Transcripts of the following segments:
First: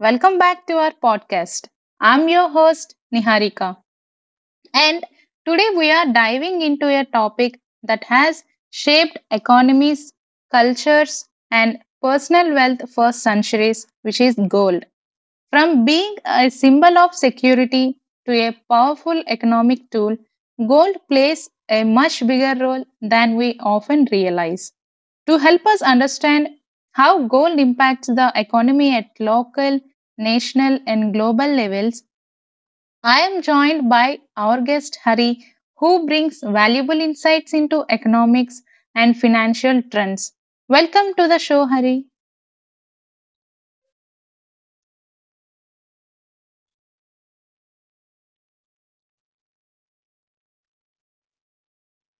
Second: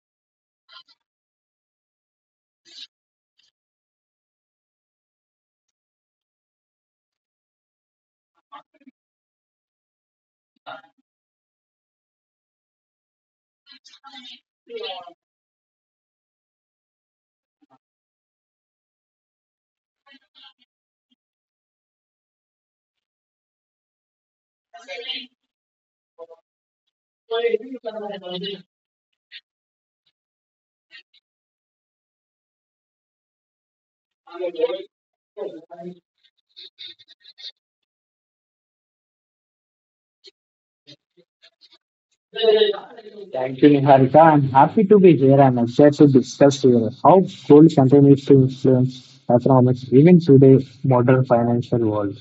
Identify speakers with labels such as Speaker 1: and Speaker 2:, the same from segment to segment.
Speaker 1: Welcome back to our podcast. I'm your host, Niharika. And today we are diving into a topic that has shaped economies, cultures, and personal wealth for centuries, which is gold. From being a symbol of security to a powerful economic tool, gold plays a much bigger role than we often realize. To help us understand how gold impacts the economy at local, national, and global levels, I am joined by our guest Hari, who brings valuable insights into economics and financial trends. Welcome to the show, Hari.
Speaker 2: Thank you, Niharika. I'm happy to be here and excited to discuss here how gold continues to influence economics even today modern financial world.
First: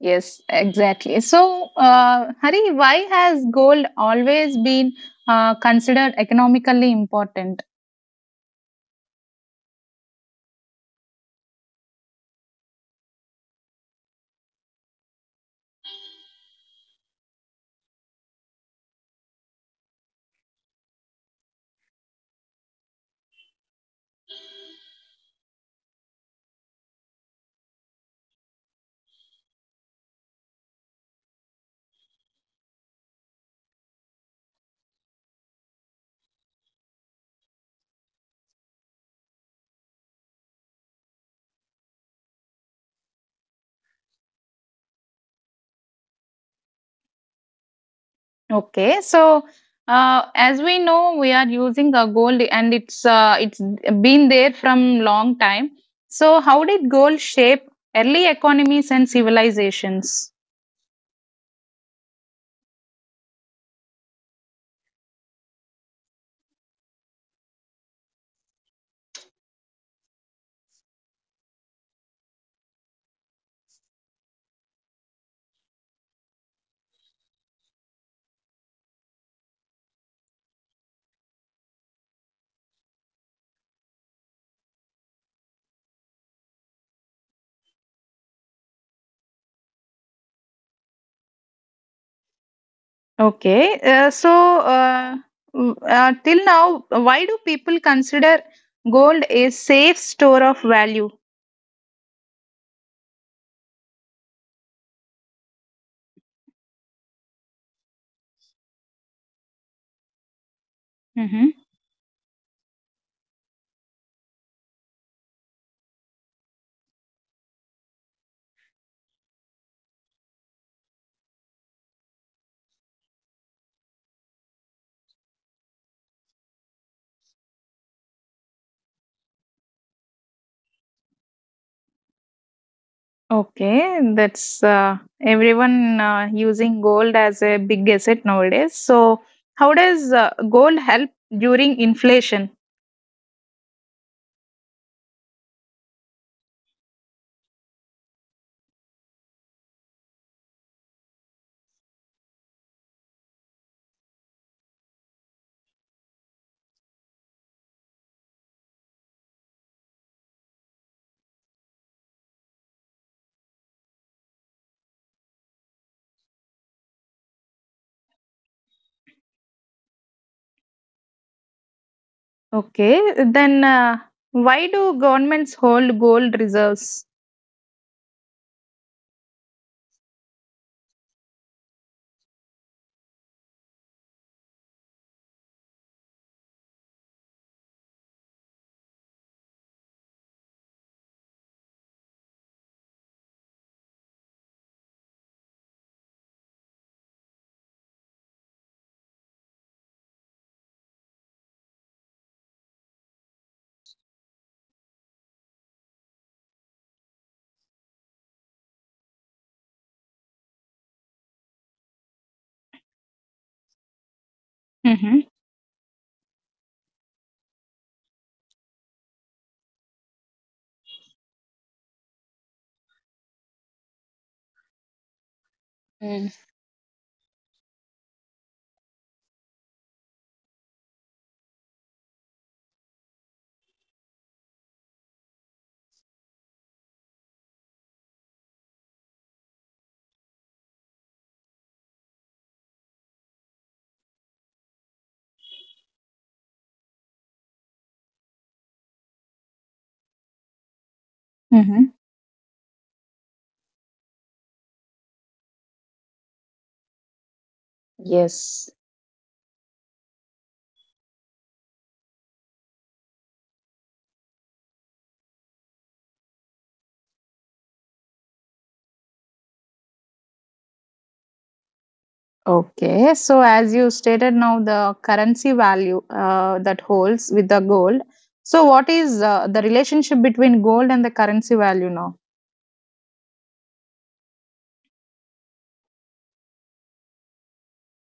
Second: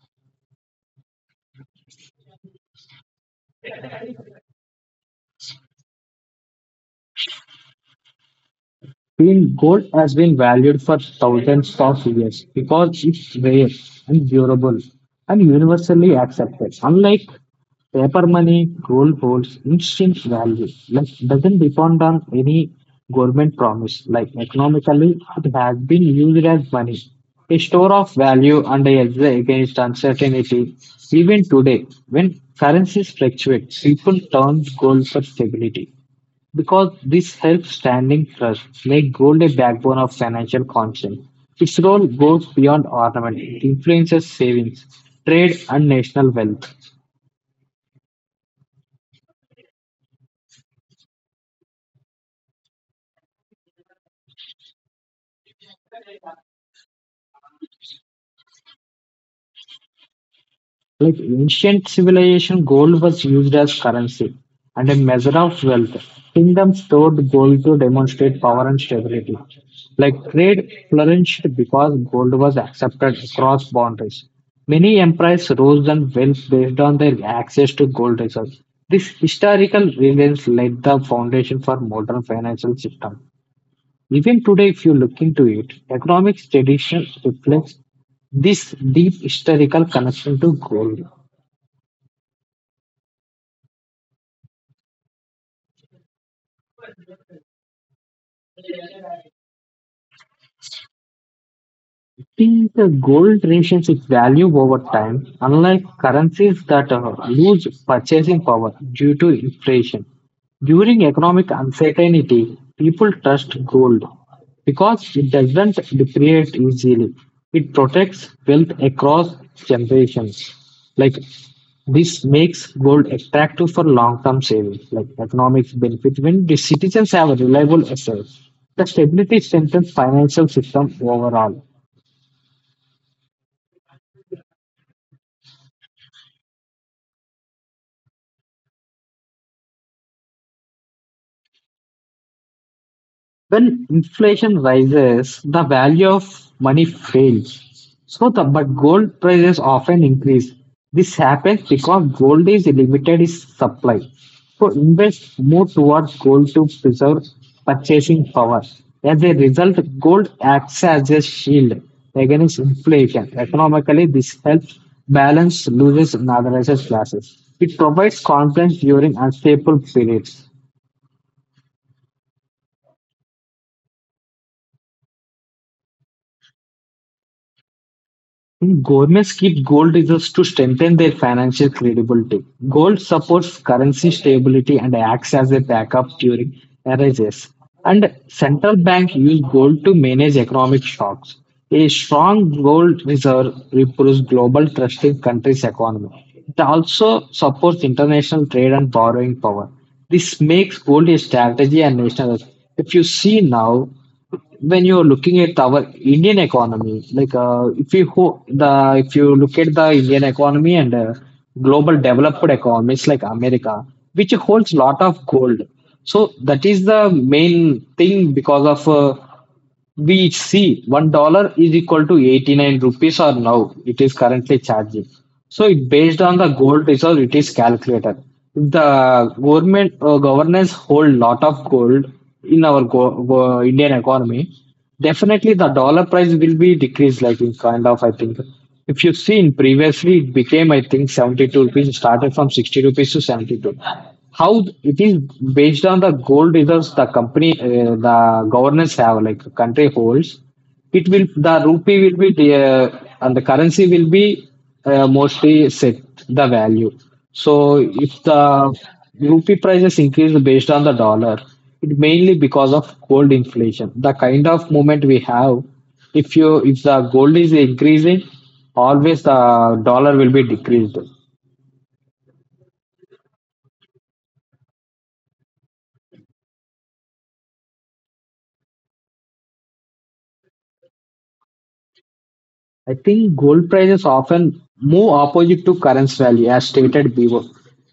Speaker 1: Yes, exactly. So, Hari, why has gold always been considered economically important?
Speaker 2: Field gold has been valued for thousands of years because it's rare and durable and universally accepted. Unlike paper money, gold holds instant value. Like doesn't depend on any government promise. Like economically, it has been used as money, a store of value and a hedge against uncertainty. Even today, when currencies fluctuate, people turn gold for stability because this helps standing trusts make gold a backbone of financial conscience. Its role goes beyond ornament, it influences savings, trade, and national wealth.
Speaker 1: Okay, so as we know, we are using a gold, and it's been there from long time. So, how did gold shape early economies and civilizations?
Speaker 2: Like ancient civilization, gold was used as currency and a measure of wealth. Kingdoms stored gold to demonstrate power and stability. Like trade flourished because gold was accepted across boundaries. Many empires rose and fell based on their access to gold reserves. This historical reliance laid the foundation for modern financial system. Even today, if you look into it, economic tradition reflects this deep historical connection to gold.
Speaker 1: Okay, uh, till now, why do people consider gold a safe store of value?
Speaker 2: See, the gold retains its value over time, unlike currencies that lose purchasing power due to inflation. During
Speaker 1: Mm-hmm.
Speaker 2: economic uncertainty, people trust gold because it doesn't depreciate easily. It protects wealth across generations. Like this makes gold attractive for long-term savings, like economic benefit when the citizens have a reliable assets. The stability strengthens financial system overall.
Speaker 1: Okay, that's everyone using gold as a big asset nowadays. So, how does gold help during inflation?
Speaker 2: When inflation rises, the value of money fails. So the but gold prices often increase. This happens because gold is limited its supply. So invest more towards gold to preserve purchasing power. As a result, gold acts as a shield against inflation. Economically, this helps balance losers and organized classes. It provides confidence during unstable periods.
Speaker 1: Okay, then why do governments hold gold reserves?
Speaker 2: Governments keep gold reserves to strengthen their financial credibility. Gold supports currency stability and acts as a backup during crises. And central bank use gold to manage economic shocks. A strong gold reserve improves global trust in countries' economy. It also supports international trade and borrowing power. This makes gold a strategy and national. If you see now, when you're looking at our Indian economy, like if you look at the Indian economy and global developed economies like America, which holds lot
Speaker 1: Mm-hmm.
Speaker 2: of gold, so that is the main thing because of we see $1 is equal to 89 rupees or now it is currently charging. So it
Speaker 1: Mm.
Speaker 2: based on the gold reserve, it is calculated. If the government governance hold lot of gold in our Indian economy, definitely, the dollar price will be decreased, like in kind of, I think. If you've seen previously, it became, I think, 72 rupees. It started from 60 rupees to 72. How it is based on the gold reserves the company, the governance have, like the country holds it will the
Speaker 1: Mm-hmm.
Speaker 2: rupee will be the, and the currency will be mostly set the value so if
Speaker 1: Yes.
Speaker 2: the rupee prices increase based on the dollar it mainly because of gold inflation the kind of movement we have if you if the gold is increasing always the dollar will be decreased.
Speaker 1: Okay. So as you stated now, the currency value that holds with the gold. So what is the relationship between gold and the currency value now?
Speaker 2: I think gold prices often move opposite to currency value, as stated before.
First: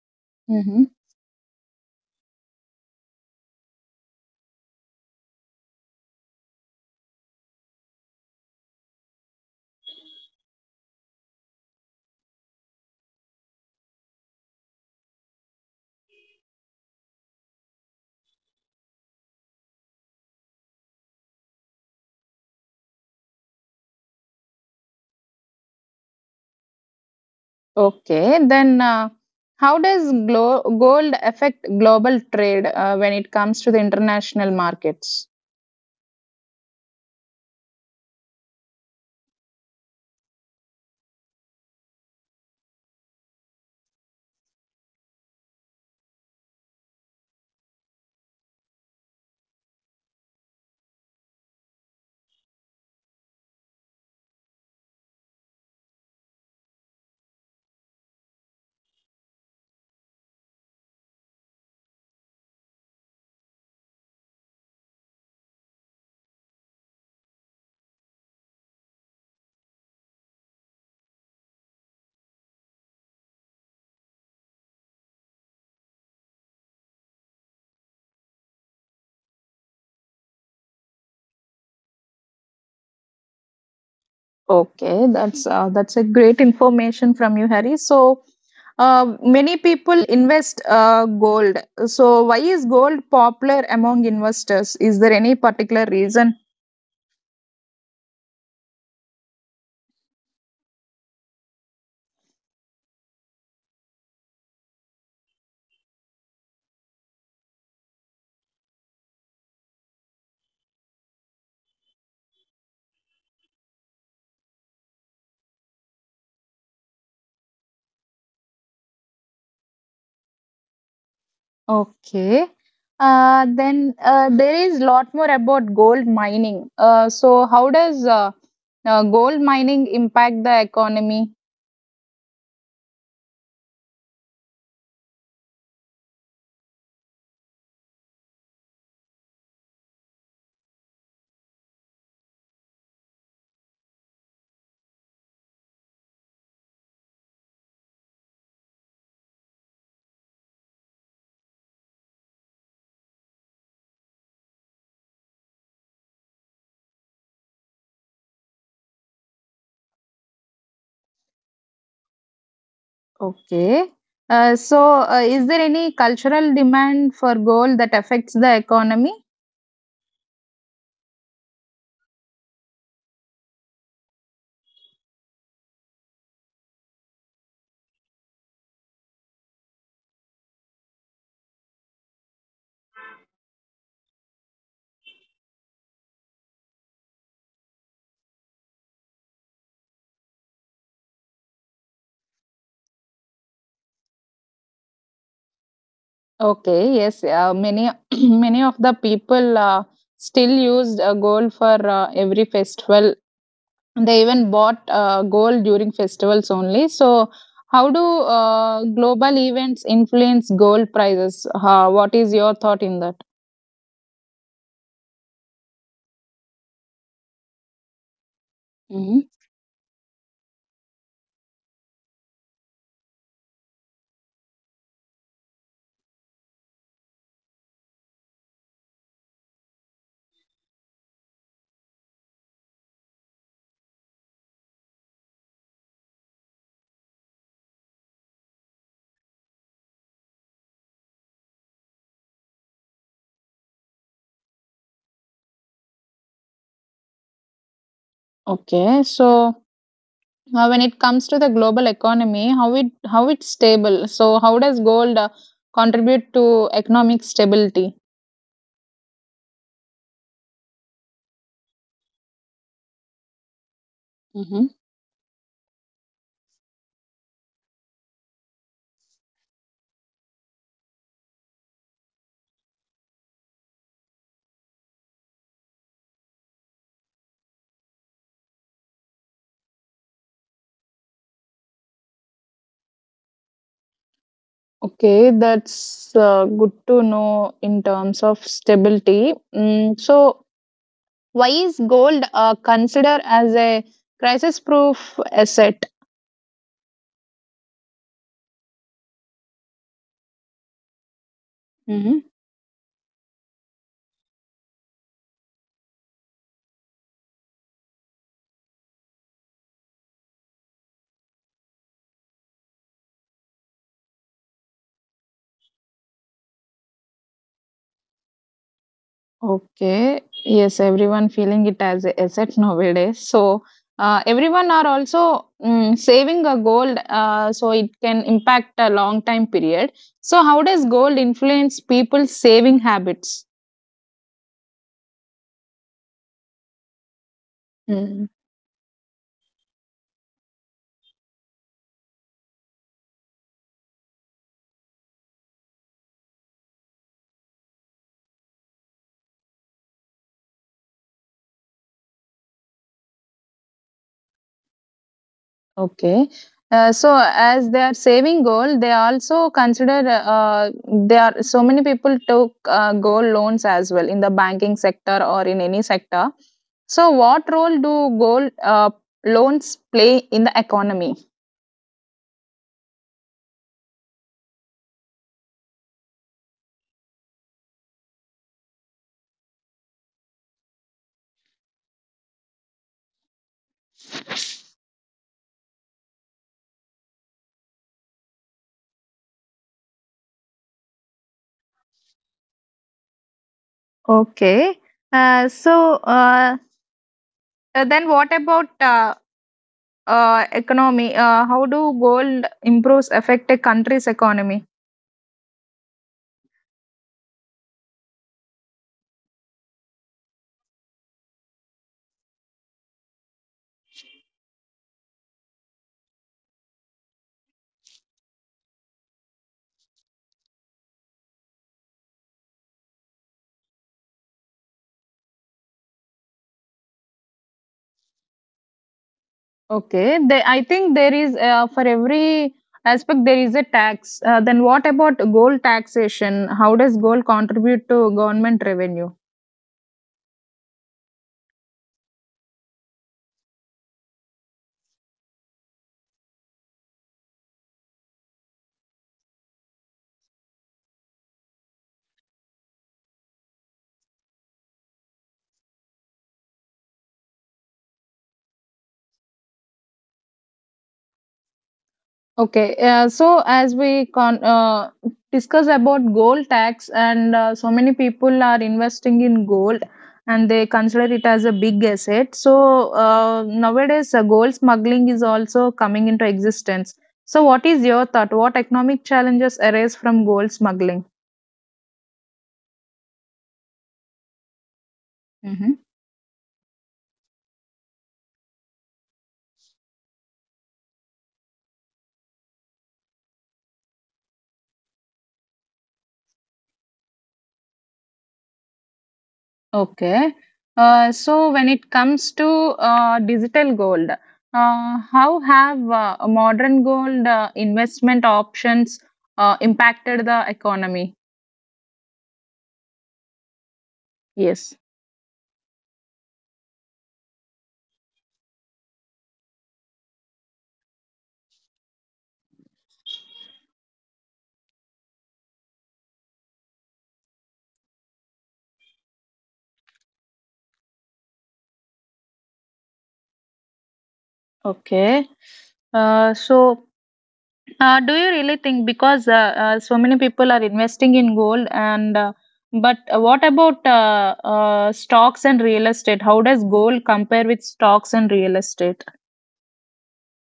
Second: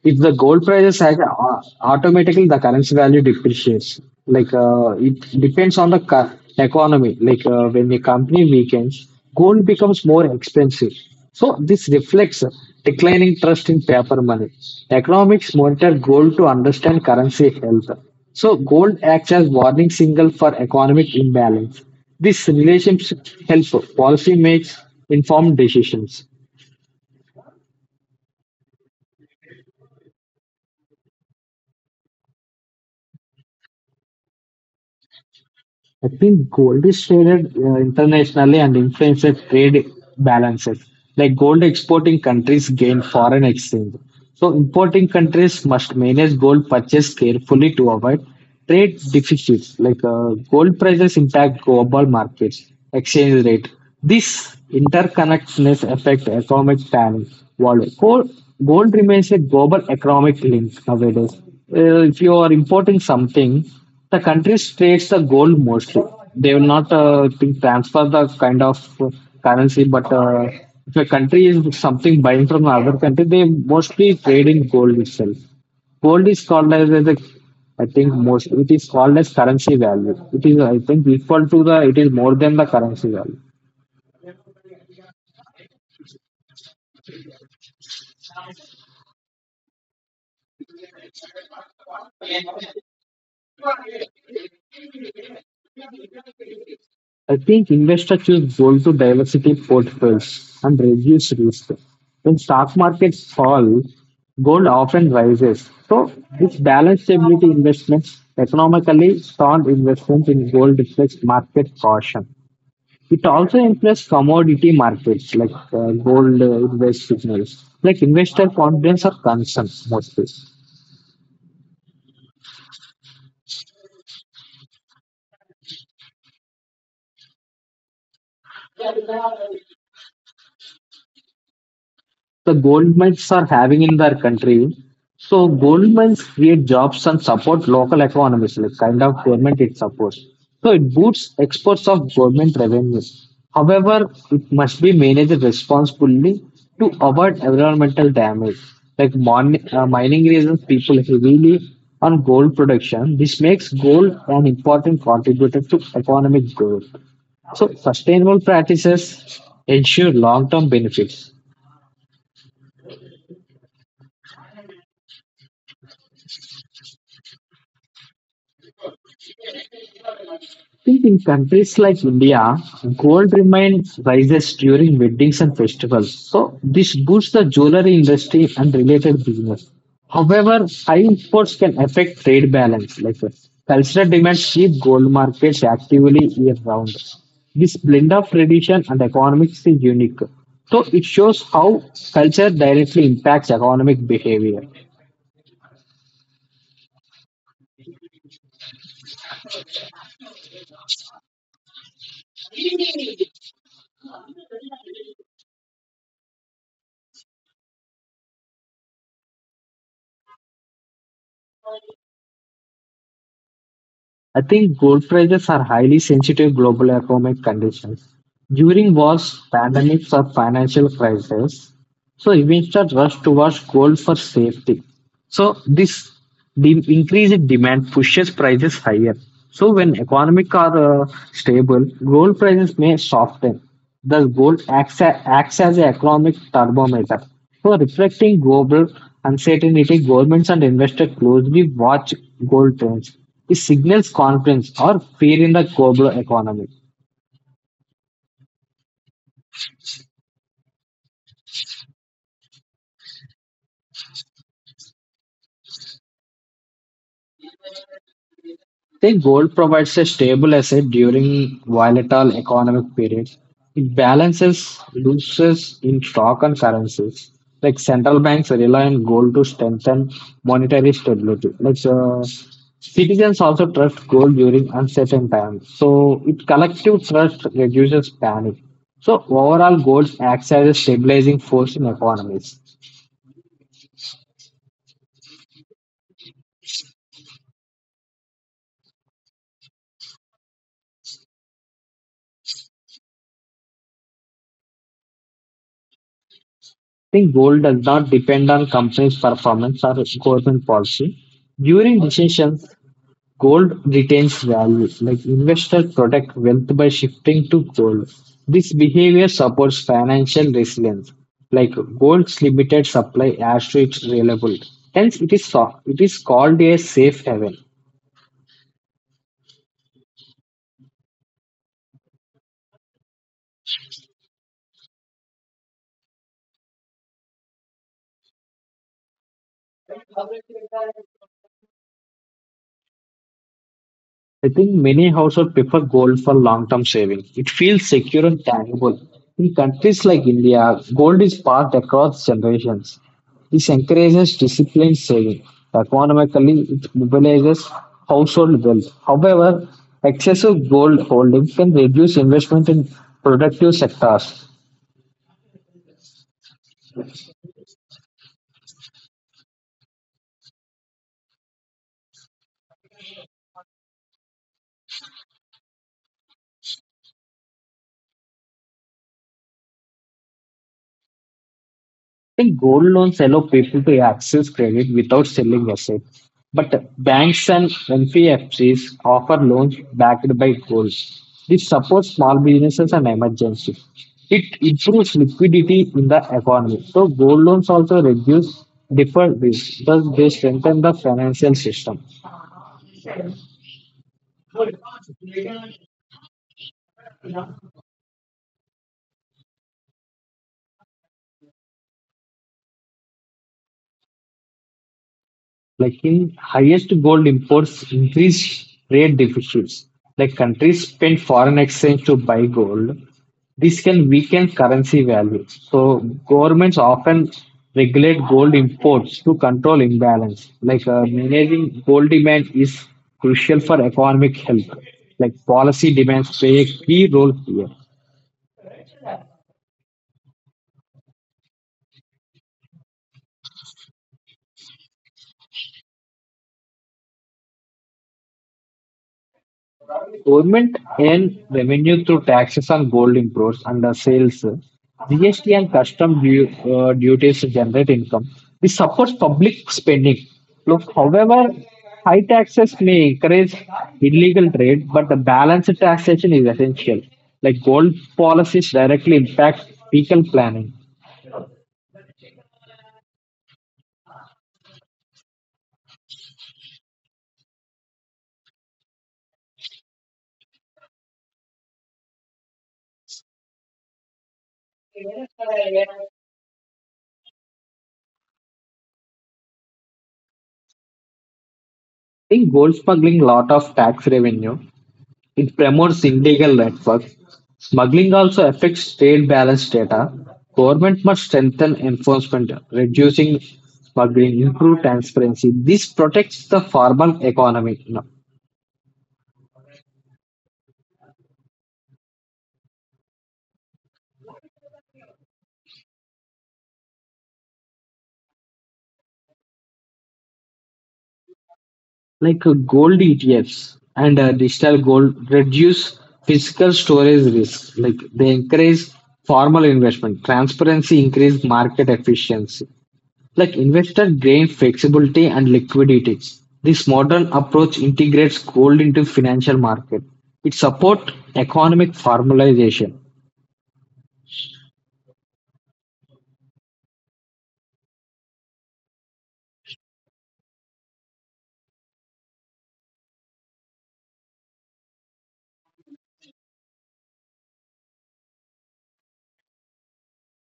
Speaker 2: If the gold prices high, automatically the currency value depreciates. Like it depends on the economy. Like when the company weakens, gold becomes more expensive. So this reflects declining trust in paper money. Economics monitor gold to understand currency health. So gold acts as warning signal for economic imbalance. This relationship helps policy makes informed decisions.
Speaker 1: Okay, then how does gold affect global trade when it comes to the international markets?
Speaker 2: I think gold is traded internationally and influences trade balances. Like gold exporting countries gain foreign exchange. So importing countries must manage gold purchase carefully to avoid trade deficits. Like gold prices impact global markets, exchange rate. This interconnectedness affects economic planning. World gold, gold remains a global economic link nowadays. If you are importing something, the country trades the gold mostly. They will not think transfer the kind of currency, but if a country is something buying from another country, they mostly trade in gold itself. Gold is called as the I think most it is called as currency value. It is I think equal to the it is more than the currency value.
Speaker 1: Okay, that's a great information from you, Harry. So many people invest gold. So why is gold popular among investors? Is there any particular reason?
Speaker 2: I think investors choose gold to diversify portfolios and reduce risk. When stock markets fall, gold often rises. So this balanced stability investments, economically sound investments in gold reflects market caution. It also influences commodity markets like gold invest signals, like investor confidence or concern mostly.
Speaker 1: Okay. Then there is lot more about gold mining. So how does gold mining impact the economy?
Speaker 2: The gold mines are having in their country. So gold mines create jobs and support local economies, like kind of government it supports. So it boosts exports of government revenues. However, it must be managed responsibly to avoid environmental damage. Like mining reasons people heavily on gold production. This makes gold an important contributor to economic growth. So sustainable practices ensure long-term benefits.
Speaker 1: Okay. Is there any cultural demand for gold that affects the economy?
Speaker 2: In countries like India, gold remains rises during weddings and festivals. So this boosts the jewelry industry and related business. However, high imports can affect trade balance. Like cultural demands keep gold markets actively year round. This blend of tradition and economics is unique. So it shows how culture directly impacts economic behavior.
Speaker 1: Okay, yes, many many of the people still used gold for every festival. They even bought gold during festivals only. So, how do global events influence gold prices? What is your thought in that?
Speaker 2: I think gold prices are highly sensitive global economic conditions. During
Speaker 1: Hmm.
Speaker 2: wars, pandemics, or financial crises, so investors rush towards gold for safety. So this the increased demand pushes prices higher. So when economic are stable, gold prices may soften. Thus, gold acts, acts as an economic thermometer. So reflecting global uncertainty, governments and investors closely watch gold trends. It signals confidence or fear in the global economy.
Speaker 1: Okay, so when it comes to the global economy, how it's stable. So how does gold contribute to economic stability?
Speaker 2: Think gold provides a stable asset during volatile economic periods. It
Speaker 1: Hmm.
Speaker 2: balances losses in stock and currencies. Like central banks rely on gold to strengthen monetary stability. Like citizens also trust gold during uncertain times. So it collective trust reduces panic. So overall, gold acts as a stabilizing force in economies.
Speaker 1: Okay, that's good to know in terms of stability. So why is gold considered as a crisis-proof asset?
Speaker 2: I think gold does not depend on companies' performance or government policy during recessions. Gold retains value, like investors protect wealth by shifting to gold. This behavior supports financial resilience. Like gold's limited supply adds to its reliability. Hence, it is soft. It is called a safe haven.
Speaker 1: Okay. Yes, everyone feeling it as a asset nowadays. So everyone are also saving a gold, so it can impact a long time period. So how does gold influence people's saving habits?
Speaker 2: I think many households prefer gold for long term saving. It feels secure and tangible. In countries like India, gold is passed across generations. This encourages disciplined saving. Economically, it mobilizes household wealth. However, excessive gold holding can reduce investment in productive sectors.
Speaker 1: Okay. So as their saving goal, they also consider uh, there are so many people took gold loans as well in the banking sector or in any sector. So what role do gold loans play in the economy?
Speaker 2: I think gold loans allow people to access credit without selling assets, but banks and NBFCs offer loans backed by gold. This supports small businesses and emergencies. It improves liquidity in the economy. So gold loans also reduce deferred risk, thus they strengthen the financial system.
Speaker 1: Okay. So then what about economy? How do gold improves affect a country's economy?
Speaker 2: Like in highest gold imports increase trade deficits, like countries spend foreign exchange to buy gold, this can weaken currency values, so governments often regulate gold imports to control imbalance. Like managing gold demand is crucial for economic health, like policy demands play a key role here.
Speaker 1: Okay, they, I think there is for every aspect there is a tax. Then what about gold taxation? How does gold contribute to government revenue?
Speaker 2: Government earn revenue through taxes on gold imports and the sales, GST and duties generate income. This supports public spending. Look, however, high taxes may encourage illegal trade, but the balanced taxation is essential. Like gold policies directly impact fiscal planning.
Speaker 1: Okay, so as we discuss about gold tax, and so many people are investing in gold and they consider it as a big asset. So nowadays, gold smuggling is also coming into existence. So, what is your thought? What economic challenges arise from gold smuggling?
Speaker 2: I think gold smuggling lot of tax revenue. It promotes illegal networks. Smuggling also affects trade balance data. Government must strengthen enforcement, reducing smuggling, improve transparency. This protects the formal economy. You
Speaker 1: Okay. So when it comes to digital gold, how have modern gold investment options impacted the economy?
Speaker 2: like gold ETFs and digital
Speaker 1: Yes.
Speaker 2: gold reduce physical storage risk. Like they encourage formal investment. Transparency increase market efficiency. Like investor gain flexibility and liquidity. This modern approach integrates gold into financial market. It supports economic formalization.
Speaker 1: Okay. So, do you really think because so many people are investing in gold and but what about stocks and real estate? How does gold compare with stocks and real estate?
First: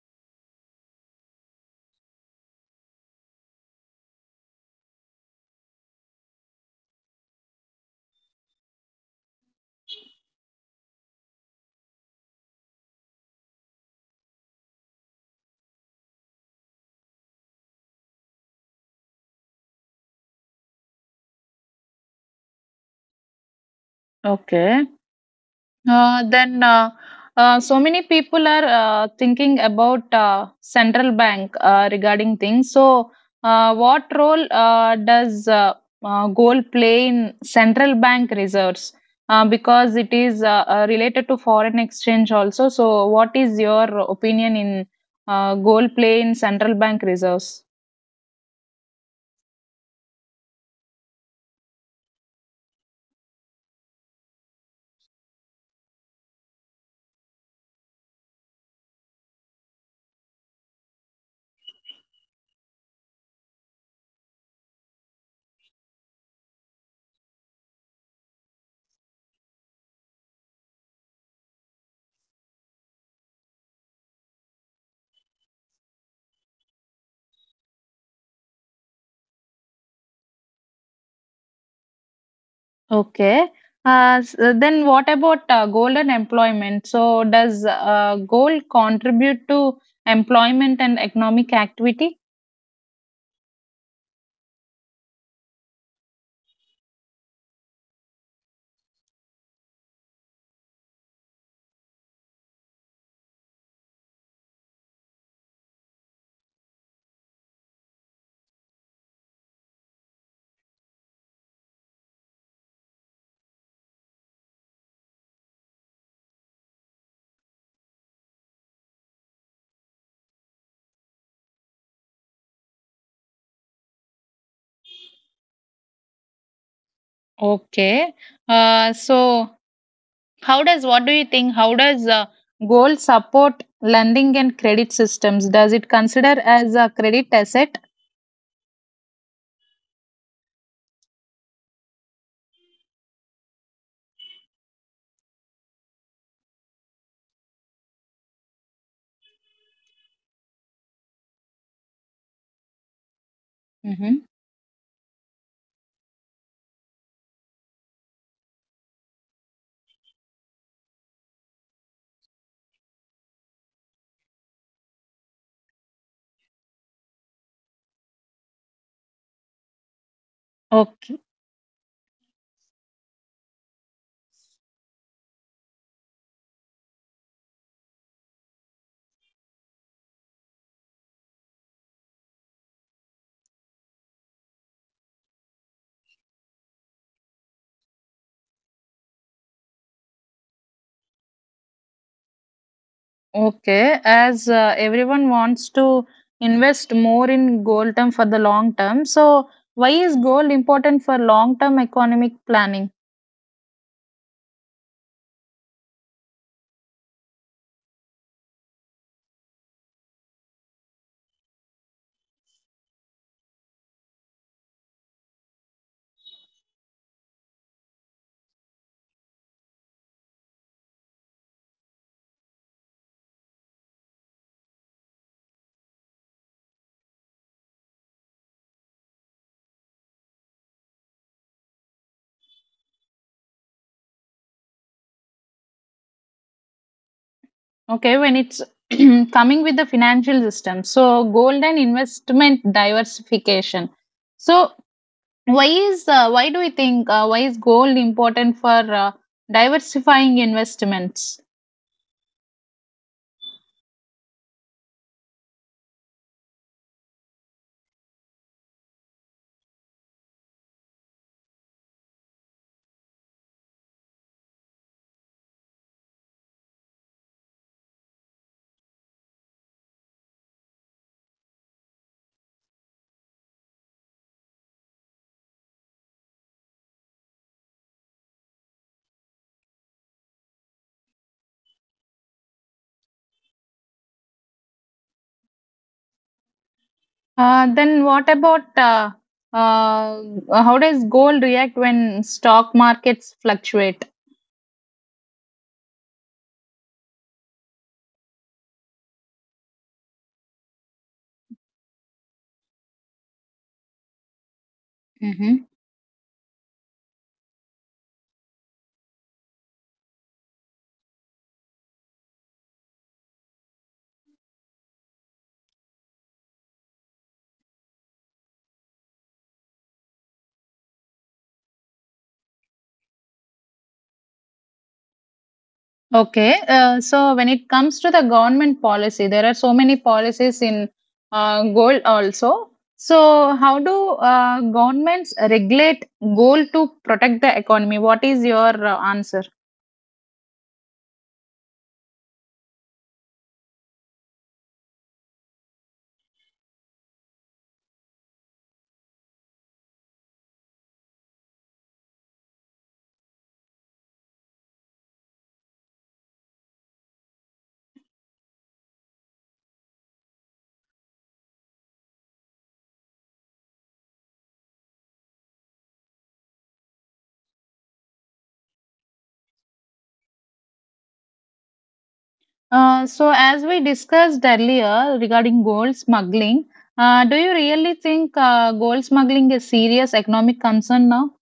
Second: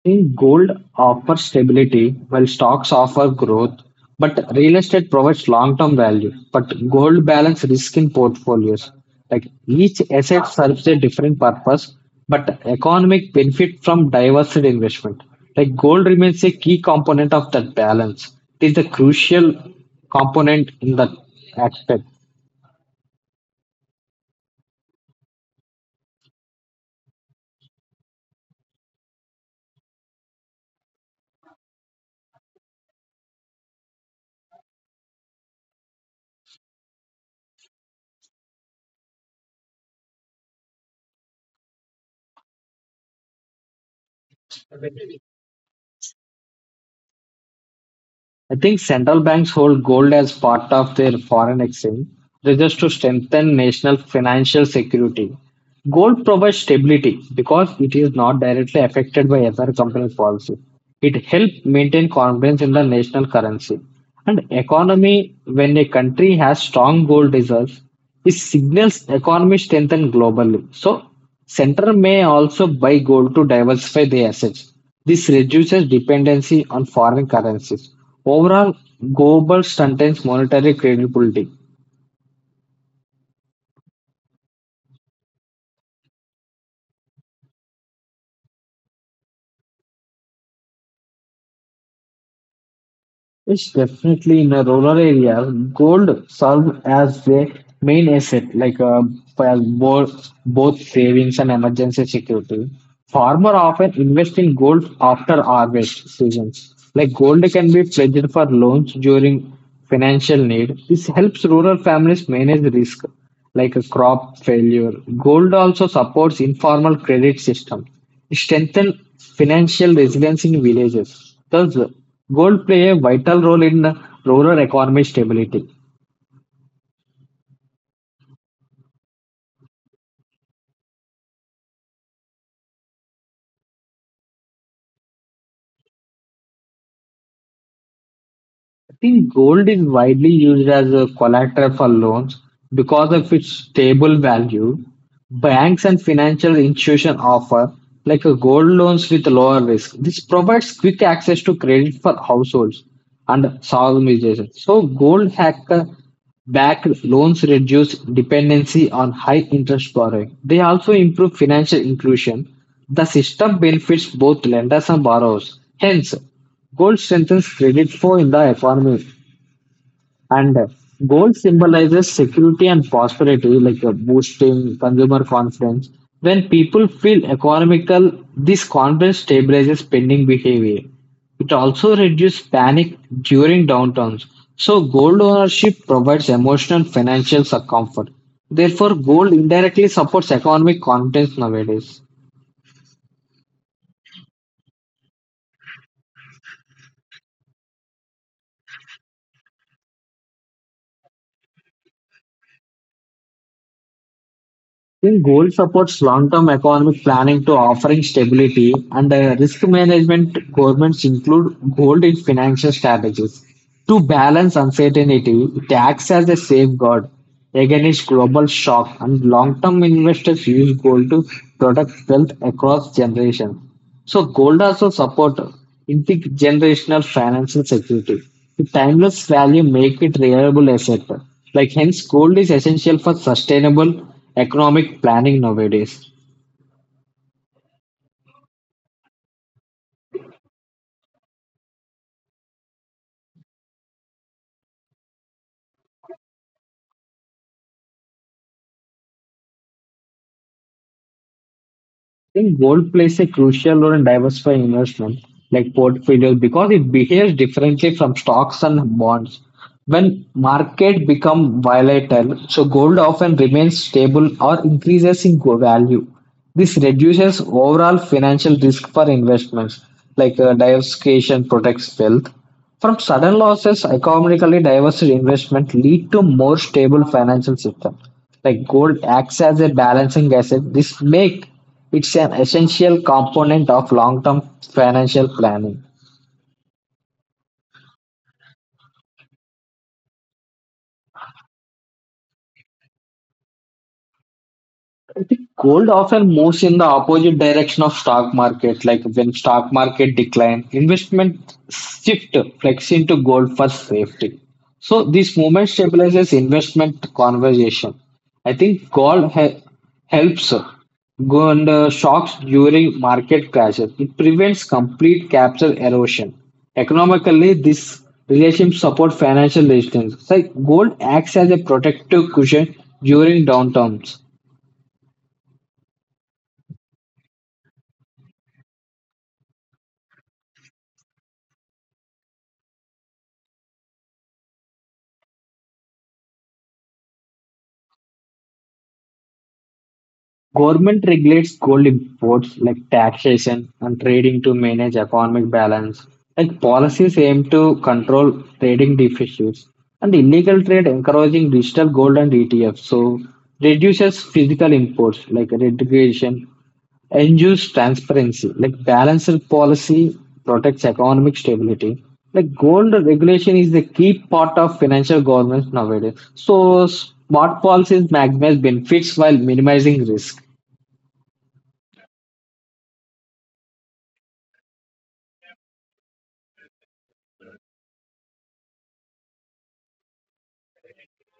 Speaker 2: Think gold offers stability while stocks offer growth, but real estate provides long term value. But gold balance risk in portfolios. Like each asset serves a different purpose, but economic benefit from diversified investment. Like gold remains a key component of that balance. It is the crucial component in that aspect.
Speaker 1: Okay. Then so many people are thinking about central bank regarding things. So, what role does gold play in central bank reserves? Because it is related to foreign exchange also. So, what is your opinion in gold play in central bank reserves?
Speaker 2: I think central banks hold gold as part of their foreign exchange reserves to strengthen national financial security. Gold provides stability because it is not directly affected by other companies' policy. It helps maintain confidence in the national currency. And economy, when a country has strong gold reserves, it signals economy strength and globally. So, center may also buy gold to diversify their assets. This reduces dependency on foreign currencies. Overall, gold strengthens monetary credibility.
Speaker 1: Okay. Then what about gold and employment? So does gold contribute to employment and economic activity?
Speaker 2: It's definitely in a rural area. Gold serves as a main asset, like for both savings and emergency security. Farmer often invest in gold after harvest seasons. Like gold can be pledged for loans during financial need. This helps rural families manage risk, like a crop failure. Gold also supports informal credit system strengthen financial resilience in villages. Thus, gold play a vital role in rural economic stability.
Speaker 1: Okay. So how does what do you think? How does gold support lending and credit systems? Does it consider as a credit asset?
Speaker 2: I think gold is widely used as a collateral for loans because of its stable value. Banks and financial institutions offer like a gold loans with lower risk. This provides quick access to credit for households and
Speaker 1: Mm-hmm.
Speaker 2: organizations. So gold hacker backed loans reduce dependency on high interest borrowing. They also improve financial inclusion. The system benefits both lenders and borrowers. Hence, gold strengthens credit flow in the economy, and
Speaker 1: Okay.
Speaker 2: gold symbolizes security and prosperity, boosting consumer confidence. When people feel economical, this confidence stabilizes spending behavior. It also reduces panic during downturns. So, gold ownership provides emotional financial comfort. Therefore, gold indirectly supports economic confidence nowadays.
Speaker 1: Okay, as everyone wants to invest more in gold term for the long term, so why is gold important for long term economic planning?
Speaker 2: I think goal supports long-term economic planning to offering stability and risk management. Governments include gold in financial strategies to balance uncertainty. It acts as a safeguard against global shock, and long-term investors use gold to protect wealth across generations. So gold also support intergenerational financial security. The timeless value make it reliable asset. Like hence, gold is essential for sustainable economic planning nowadays.
Speaker 1: Okay, when it's coming with the financial system, so gold and investment diversification. So why is why do we think why is gold important for diversifying investments?
Speaker 2: I think gold plays a crucial role in diversifying investment like portfolios because it behaves differently from stocks and bonds. When market become volatile, so gold often remains stable or increases in value. This reduces overall financial risk for investments, like diversification protects wealth. From sudden losses, economically diverse investment lead to more stable financial system. Like gold acts as a balancing asset. This make it is an essential component of long-term financial planning.
Speaker 1: Then what about uh, how does gold react when stock markets fluctuate?
Speaker 2: Gold often moves in the opposite direction of stock market. Like when stock market decline, investment shift flex into gold for safety. So this
Speaker 1: Mhm.
Speaker 2: movement stabilizes investment conversation. I think gold helps go under shocks during market crashes. It prevents complete capital erosion. Economically, this relationship supports financial resistance. It's like gold acts as a protective cushion during downturns.
Speaker 1: Okay. So when it comes to the government policy, there are so many policies in gold also. So how do governments regulate gold to protect the economy? What is your answer?
Speaker 2: Government regulates gold imports like taxation and trading to manage economic balance. Like policies aim to control trading deficits and illegal trade encouraging digital gold and ETFs. So reduces physical imports like litigation, ensures transparency. Like balanced policy protects economic stability. Like gold regulation is the key part of financial governance nowadays. So smart policies maximize benefits while minimizing risk.
Speaker 1: So as we discussed earlier regarding gold smuggling, do you really think gold smuggling is serious economic concern now?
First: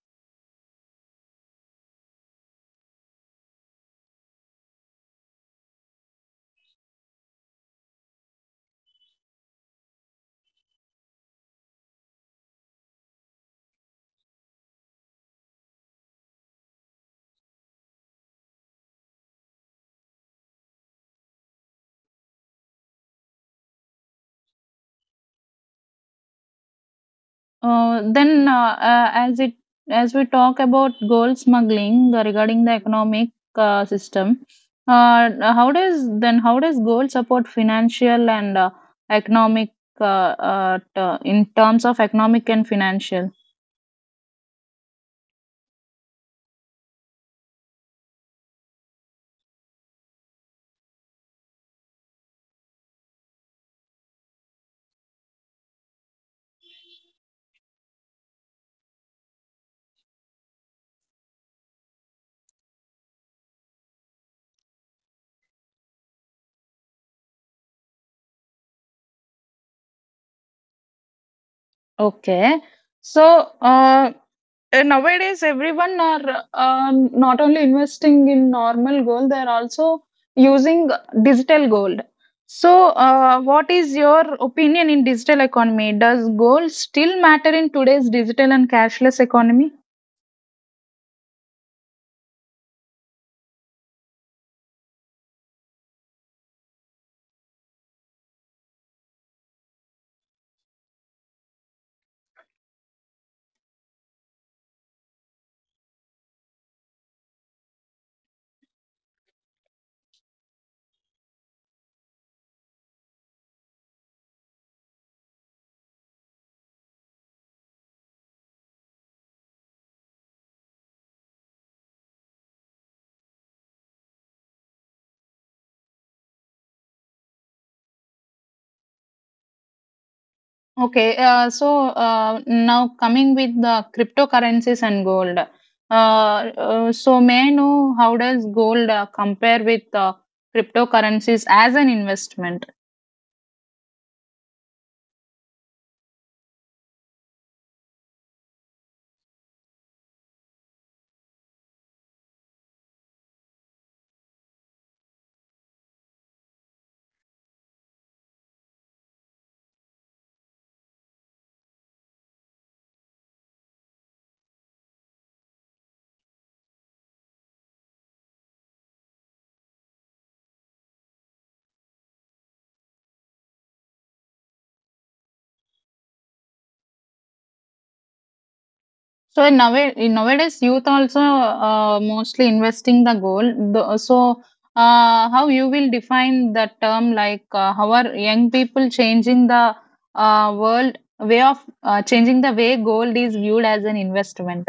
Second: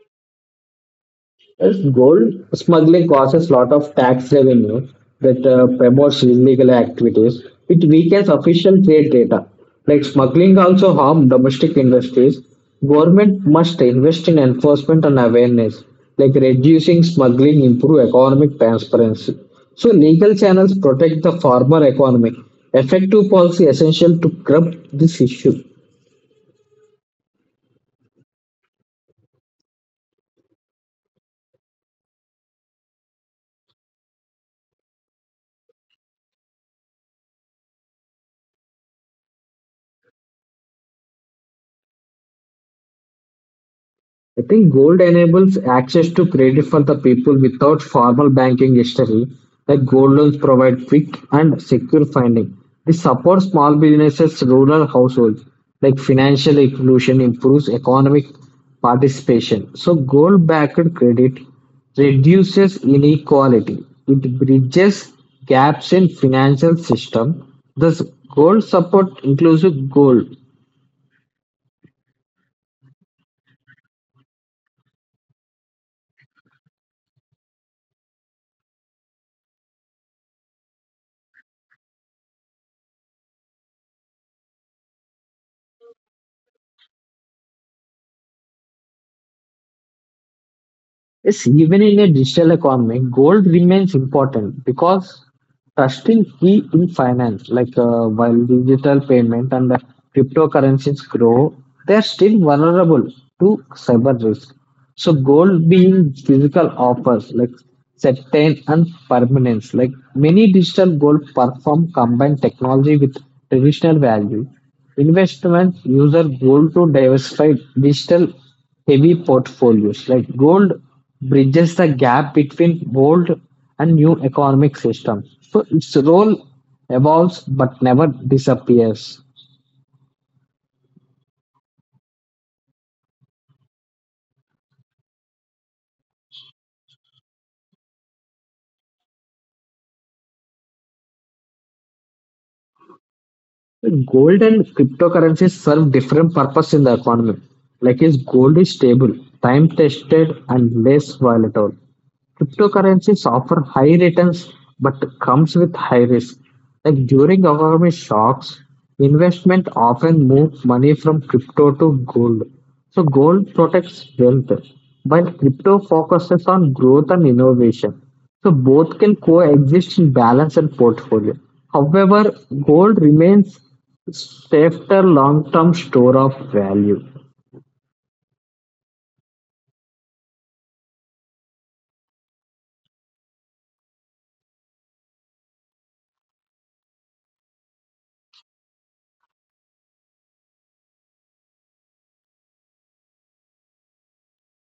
Speaker 2: Yes, gold smuggling causes lot of tax revenue that promotes illegal activities. It weakens official trade data. Like smuggling also harm domestic industries. Government must invest in enforcement and awareness. Like reducing smuggling improve economic transparency. So legal channels protect the farmer economy. Effective policy essential to curb this issue.
Speaker 1: Then, as we talk about gold smuggling regarding the economic system, uh, how does gold support financial and economic, in terms of economic and financial?
Speaker 2: I think gold enables access to credit for the people without formal banking history. Like gold loans provide quick and secure funding. This supports small businesses, rural households. Like financial inclusion improves economic participation. So gold-backed credit reduces inequality. It bridges gaps in financial system. Thus, gold support inclusive goal.
Speaker 1: Okay. So, uh, nowadays everyone are not only investing in normal gold, they're also using digital gold. So, what is your opinion in digital economy? Does gold still matter in today's digital and cashless economy?
Speaker 2: Yes, even in a digital economy, gold remains important because trust is key in finance. While digital payment and the cryptocurrencies grow, they are still vulnerable to cyber risk. So gold being physical offers like certain and permanence. Like many digital gold platform combine technology with traditional value. Investments use our gold to diversify digital heavy portfolios. Like gold bridges the gap between old and new economic systems. So its role evolves but never disappears.
Speaker 1: Okay, now coming with the cryptocurrencies and gold. So, may I know how does gold compare with cryptocurrencies as an investment?
Speaker 2: Gold and cryptocurrencies serve different purpose in the economy. Like is gold is stable, time tested and less volatile. Cryptocurrencies offer high returns but comes with high risk. Like during economic shocks, investment often move money from crypto to gold. So gold protects wealth, while crypto focuses on growth and innovation. So both can coexist in balance and portfolio. However, gold remains safer long-term store of value.
Speaker 1: So in nowadays youth also mostly investing the goal. The, so how you will define the term like how are young people changing the world way of changing the way gold is viewed as an investment?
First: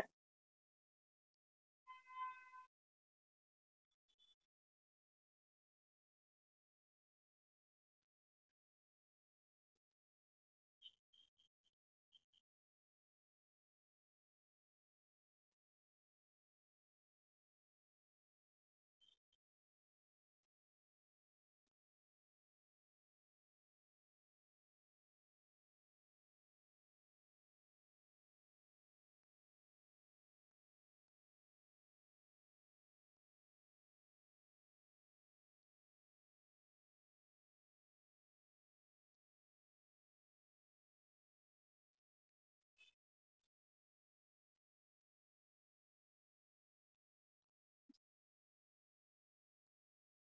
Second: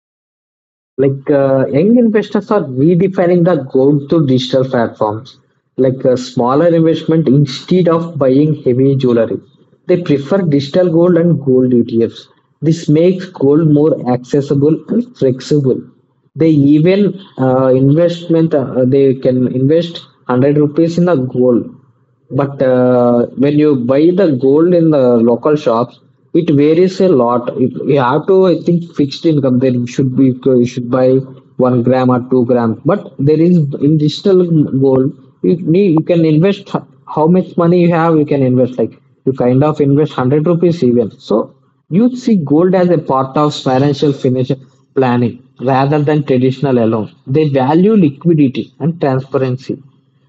Speaker 2: Young investors are redefining the goal to digital platforms. Like a smaller investment instead of buying heavy jewelry, they prefer digital gold and gold ETFs. This makes gold more accessible and flexible. They even investment they can invest 100 rupees in a gold. But when you buy the gold in the local shops, it varies a lot. It, you have to, I think, fixed income. Then you should buy 1 gram or 2 grams. But there is in digital gold, you can invest how much money you have. You can invest like you kind of invest 100 rupees even. So you see gold as a part of financial planning rather than traditional alone. They value liquidity and transparency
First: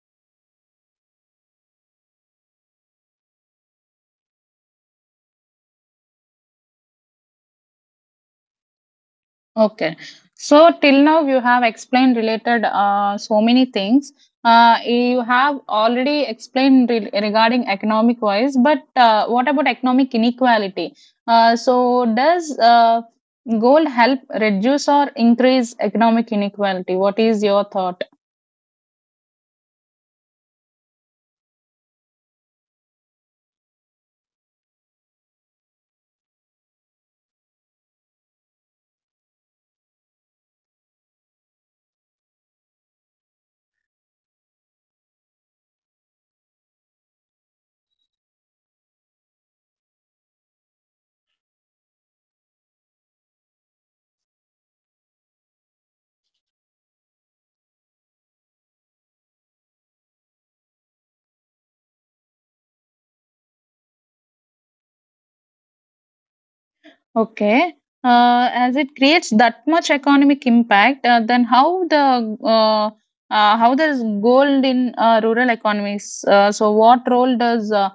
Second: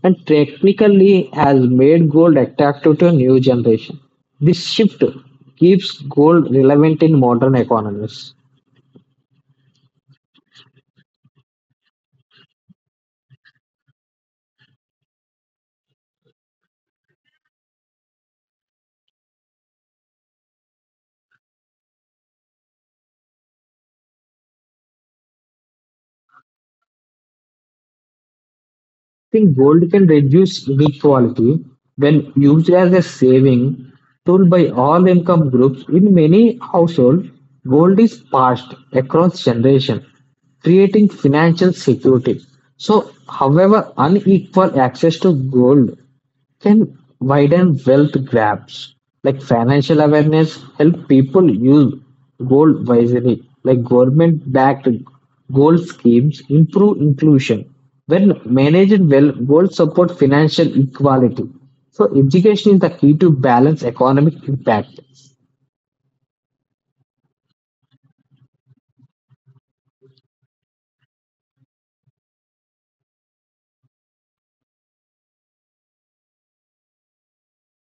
Speaker 2: and technically has made gold attractive to a new generation. This shift keeps gold relevant in modern economies.
Speaker 1: Okay. So till now you have explained related so many things. You have already explained regarding economic wise, but what about economic inequality? So, does gold help reduce or increase economic inequality? What is your thought?
Speaker 2: I think gold can reduce inequality when used as a saving tool by all income groups. In many households, gold is passed across generations, creating financial security. So, however, unequal access to gold can widen wealth gaps. Like financial awareness help people use gold wisely. Like government-backed gold schemes improve inclusion. When managed well, gold support financial equality. So education is the key to balance economic impact.
Speaker 1: Okay. As it creates that much economic impact, then how the uh, how does gold in rural economies? So, what role does uh,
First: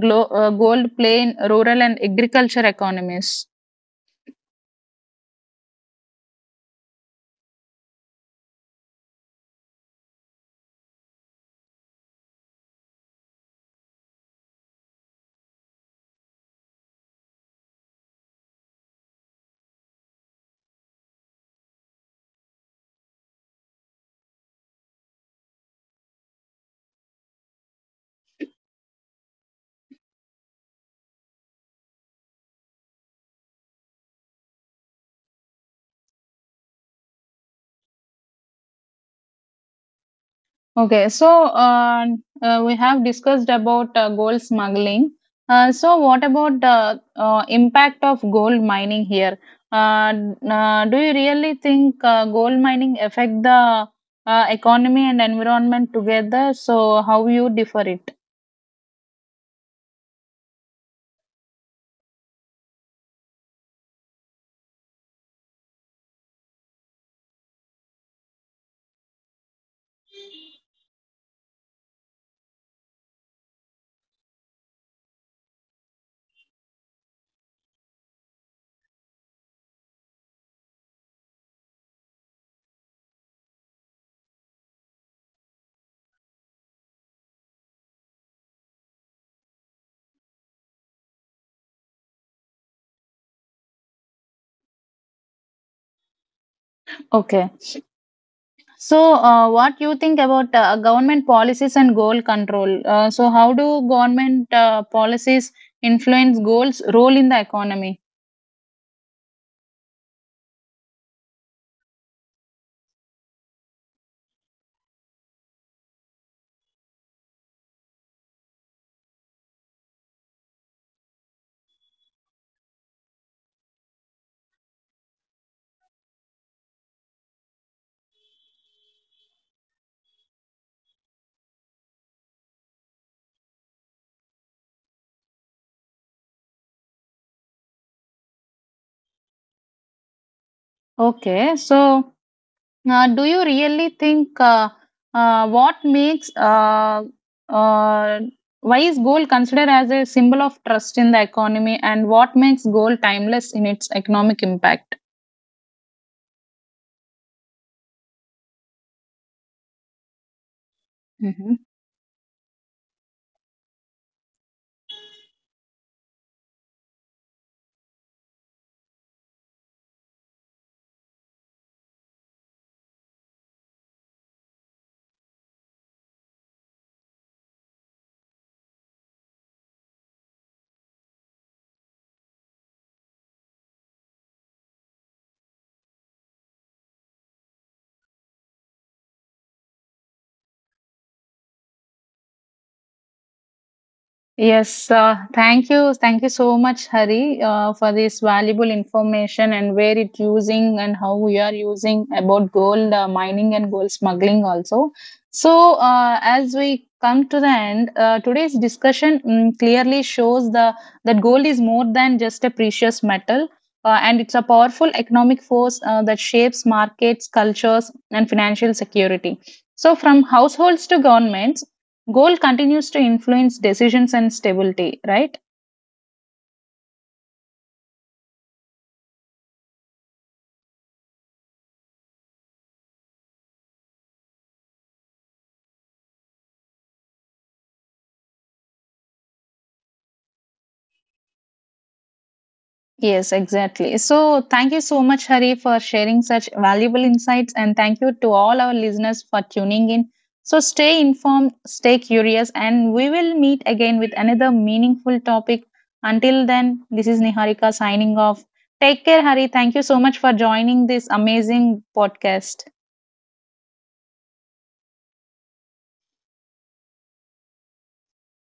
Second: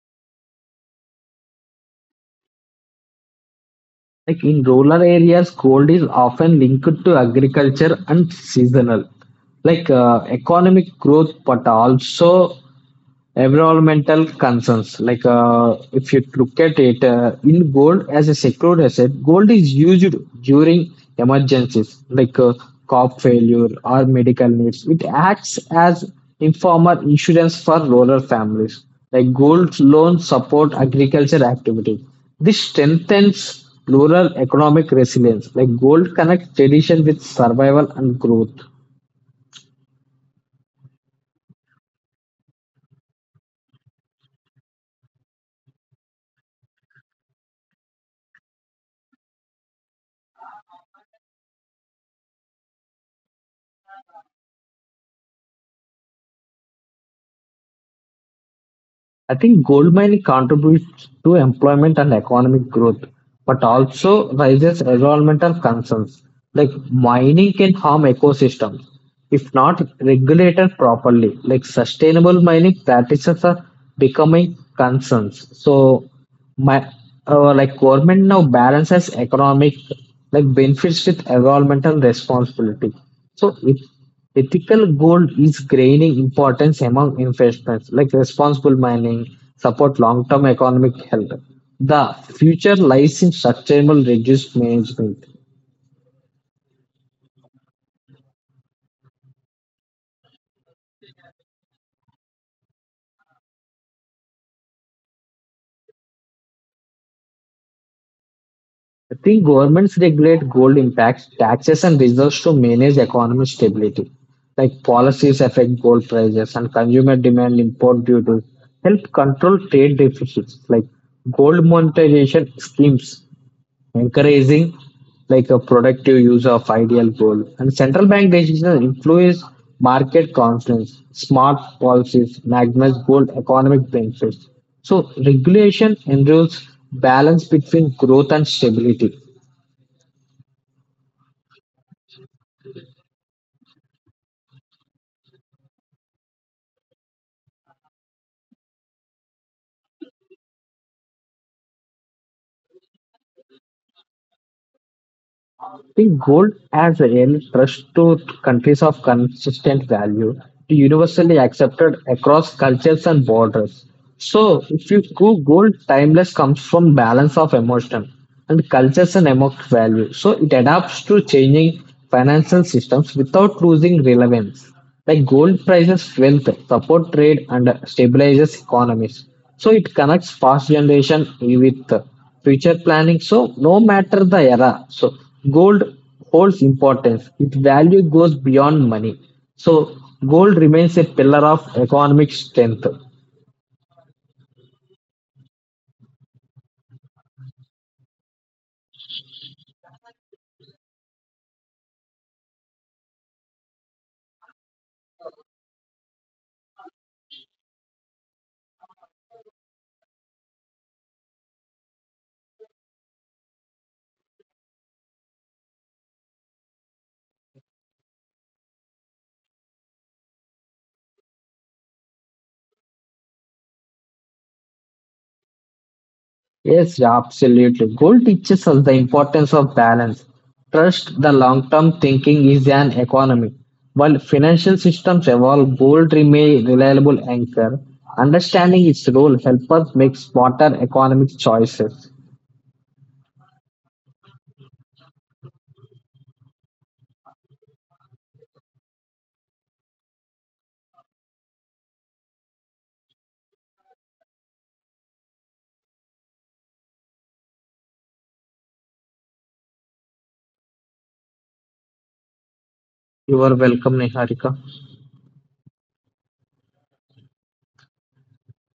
Speaker 1: glo- uh, gold play in rural and agriculture economies?
Speaker 2: Like in rural areas, gold is often linked to agriculture and seasonal economic growth but also environmental concerns like if you look at it in gold as a secured asset gold is used during emergencies like crop failure or medical needs, it acts as informal insurance for rural families. Like gold loans support agriculture activity. This strengthens rural economic resilience. Like gold connects tradition with survival and growth.
Speaker 1: Okay, so uh, we have discussed about gold smuggling. So, what about the impact of gold mining here? Do you really think gold mining affect the economy and environment together? So, how you differ it?
Speaker 2: I think gold mining contributes to employment and economic growth, but also raises environmental concerns. Like mining can harm ecosystems if not regulated properly. Like sustainable mining practices are becoming concerns. So my like government now balances economic like benefits with environmental responsibility. So if ethical gold is gaining importance among investments, like responsible mining support long term economic health. The future lies in sustainable reduced management.
Speaker 1: Okay. So, what you think about government policies and gold control? So, how do government policies influence gold's role in the economy?
Speaker 2: I think governments regulate gold impacts, taxes, and reserves to manage economic stability. Like policies affect gold prices and consumer demand import duties help control trade deficits. Like gold monetization schemes encouraging like a productive use of ideal gold and central bank decisions influence market confidence. Smart policies maximize gold economic benefits. So regulation ensures balance between growth and stability.
Speaker 1: Okay, so. Now, do you really think what makes uh, why is gold considered as a symbol of trust in the economy, and what makes gold timeless in its economic impact?
Speaker 2: The gold as a real trust to countries of consistent value to universally
Speaker 1: Mhm.
Speaker 2: accepted across cultures and borders. So if you go gold, timeless comes from balance of emotion and cultures and emotional value. So it adapts to changing financial systems without losing relevance. Like gold prices wealth, support trade and stabilizes economies. So it connects past generation with future planning. So no matter the era, so gold holds importance. Its value goes beyond money. So gold remains a pillar of economic strength.
Speaker 1: Yes, thank you. Thank you so much, Hari, for this valuable information and where it using and how we are using about gold mining and gold smuggling also. So, as we come to the end, today's discussion clearly shows the that gold is more than just a precious metal, and it's a powerful economic force that shapes markets, cultures, and financial security. So, from households to governments, Goal continues to influence decisions and stability, right?
Speaker 2: Yes, yeah, absolutely. Goal teaches us the importance of balance. Trust the long-term thinking is an economy. While financial systems evolve, gold remain reliable anchor. Understanding its role helps us make smarter economic choices.
Speaker 1: Yes, exactly. So, thank you so much, Hari, for sharing such valuable insights. And thank you to all our listeners for tuning in. So, stay informed, stay curious, and we will meet again with another meaningful topic. Until then, this is Niharika signing off. Take care, Hari. Thank you so much for joining this amazing podcast.
Speaker 2: You are welcome, Niharika.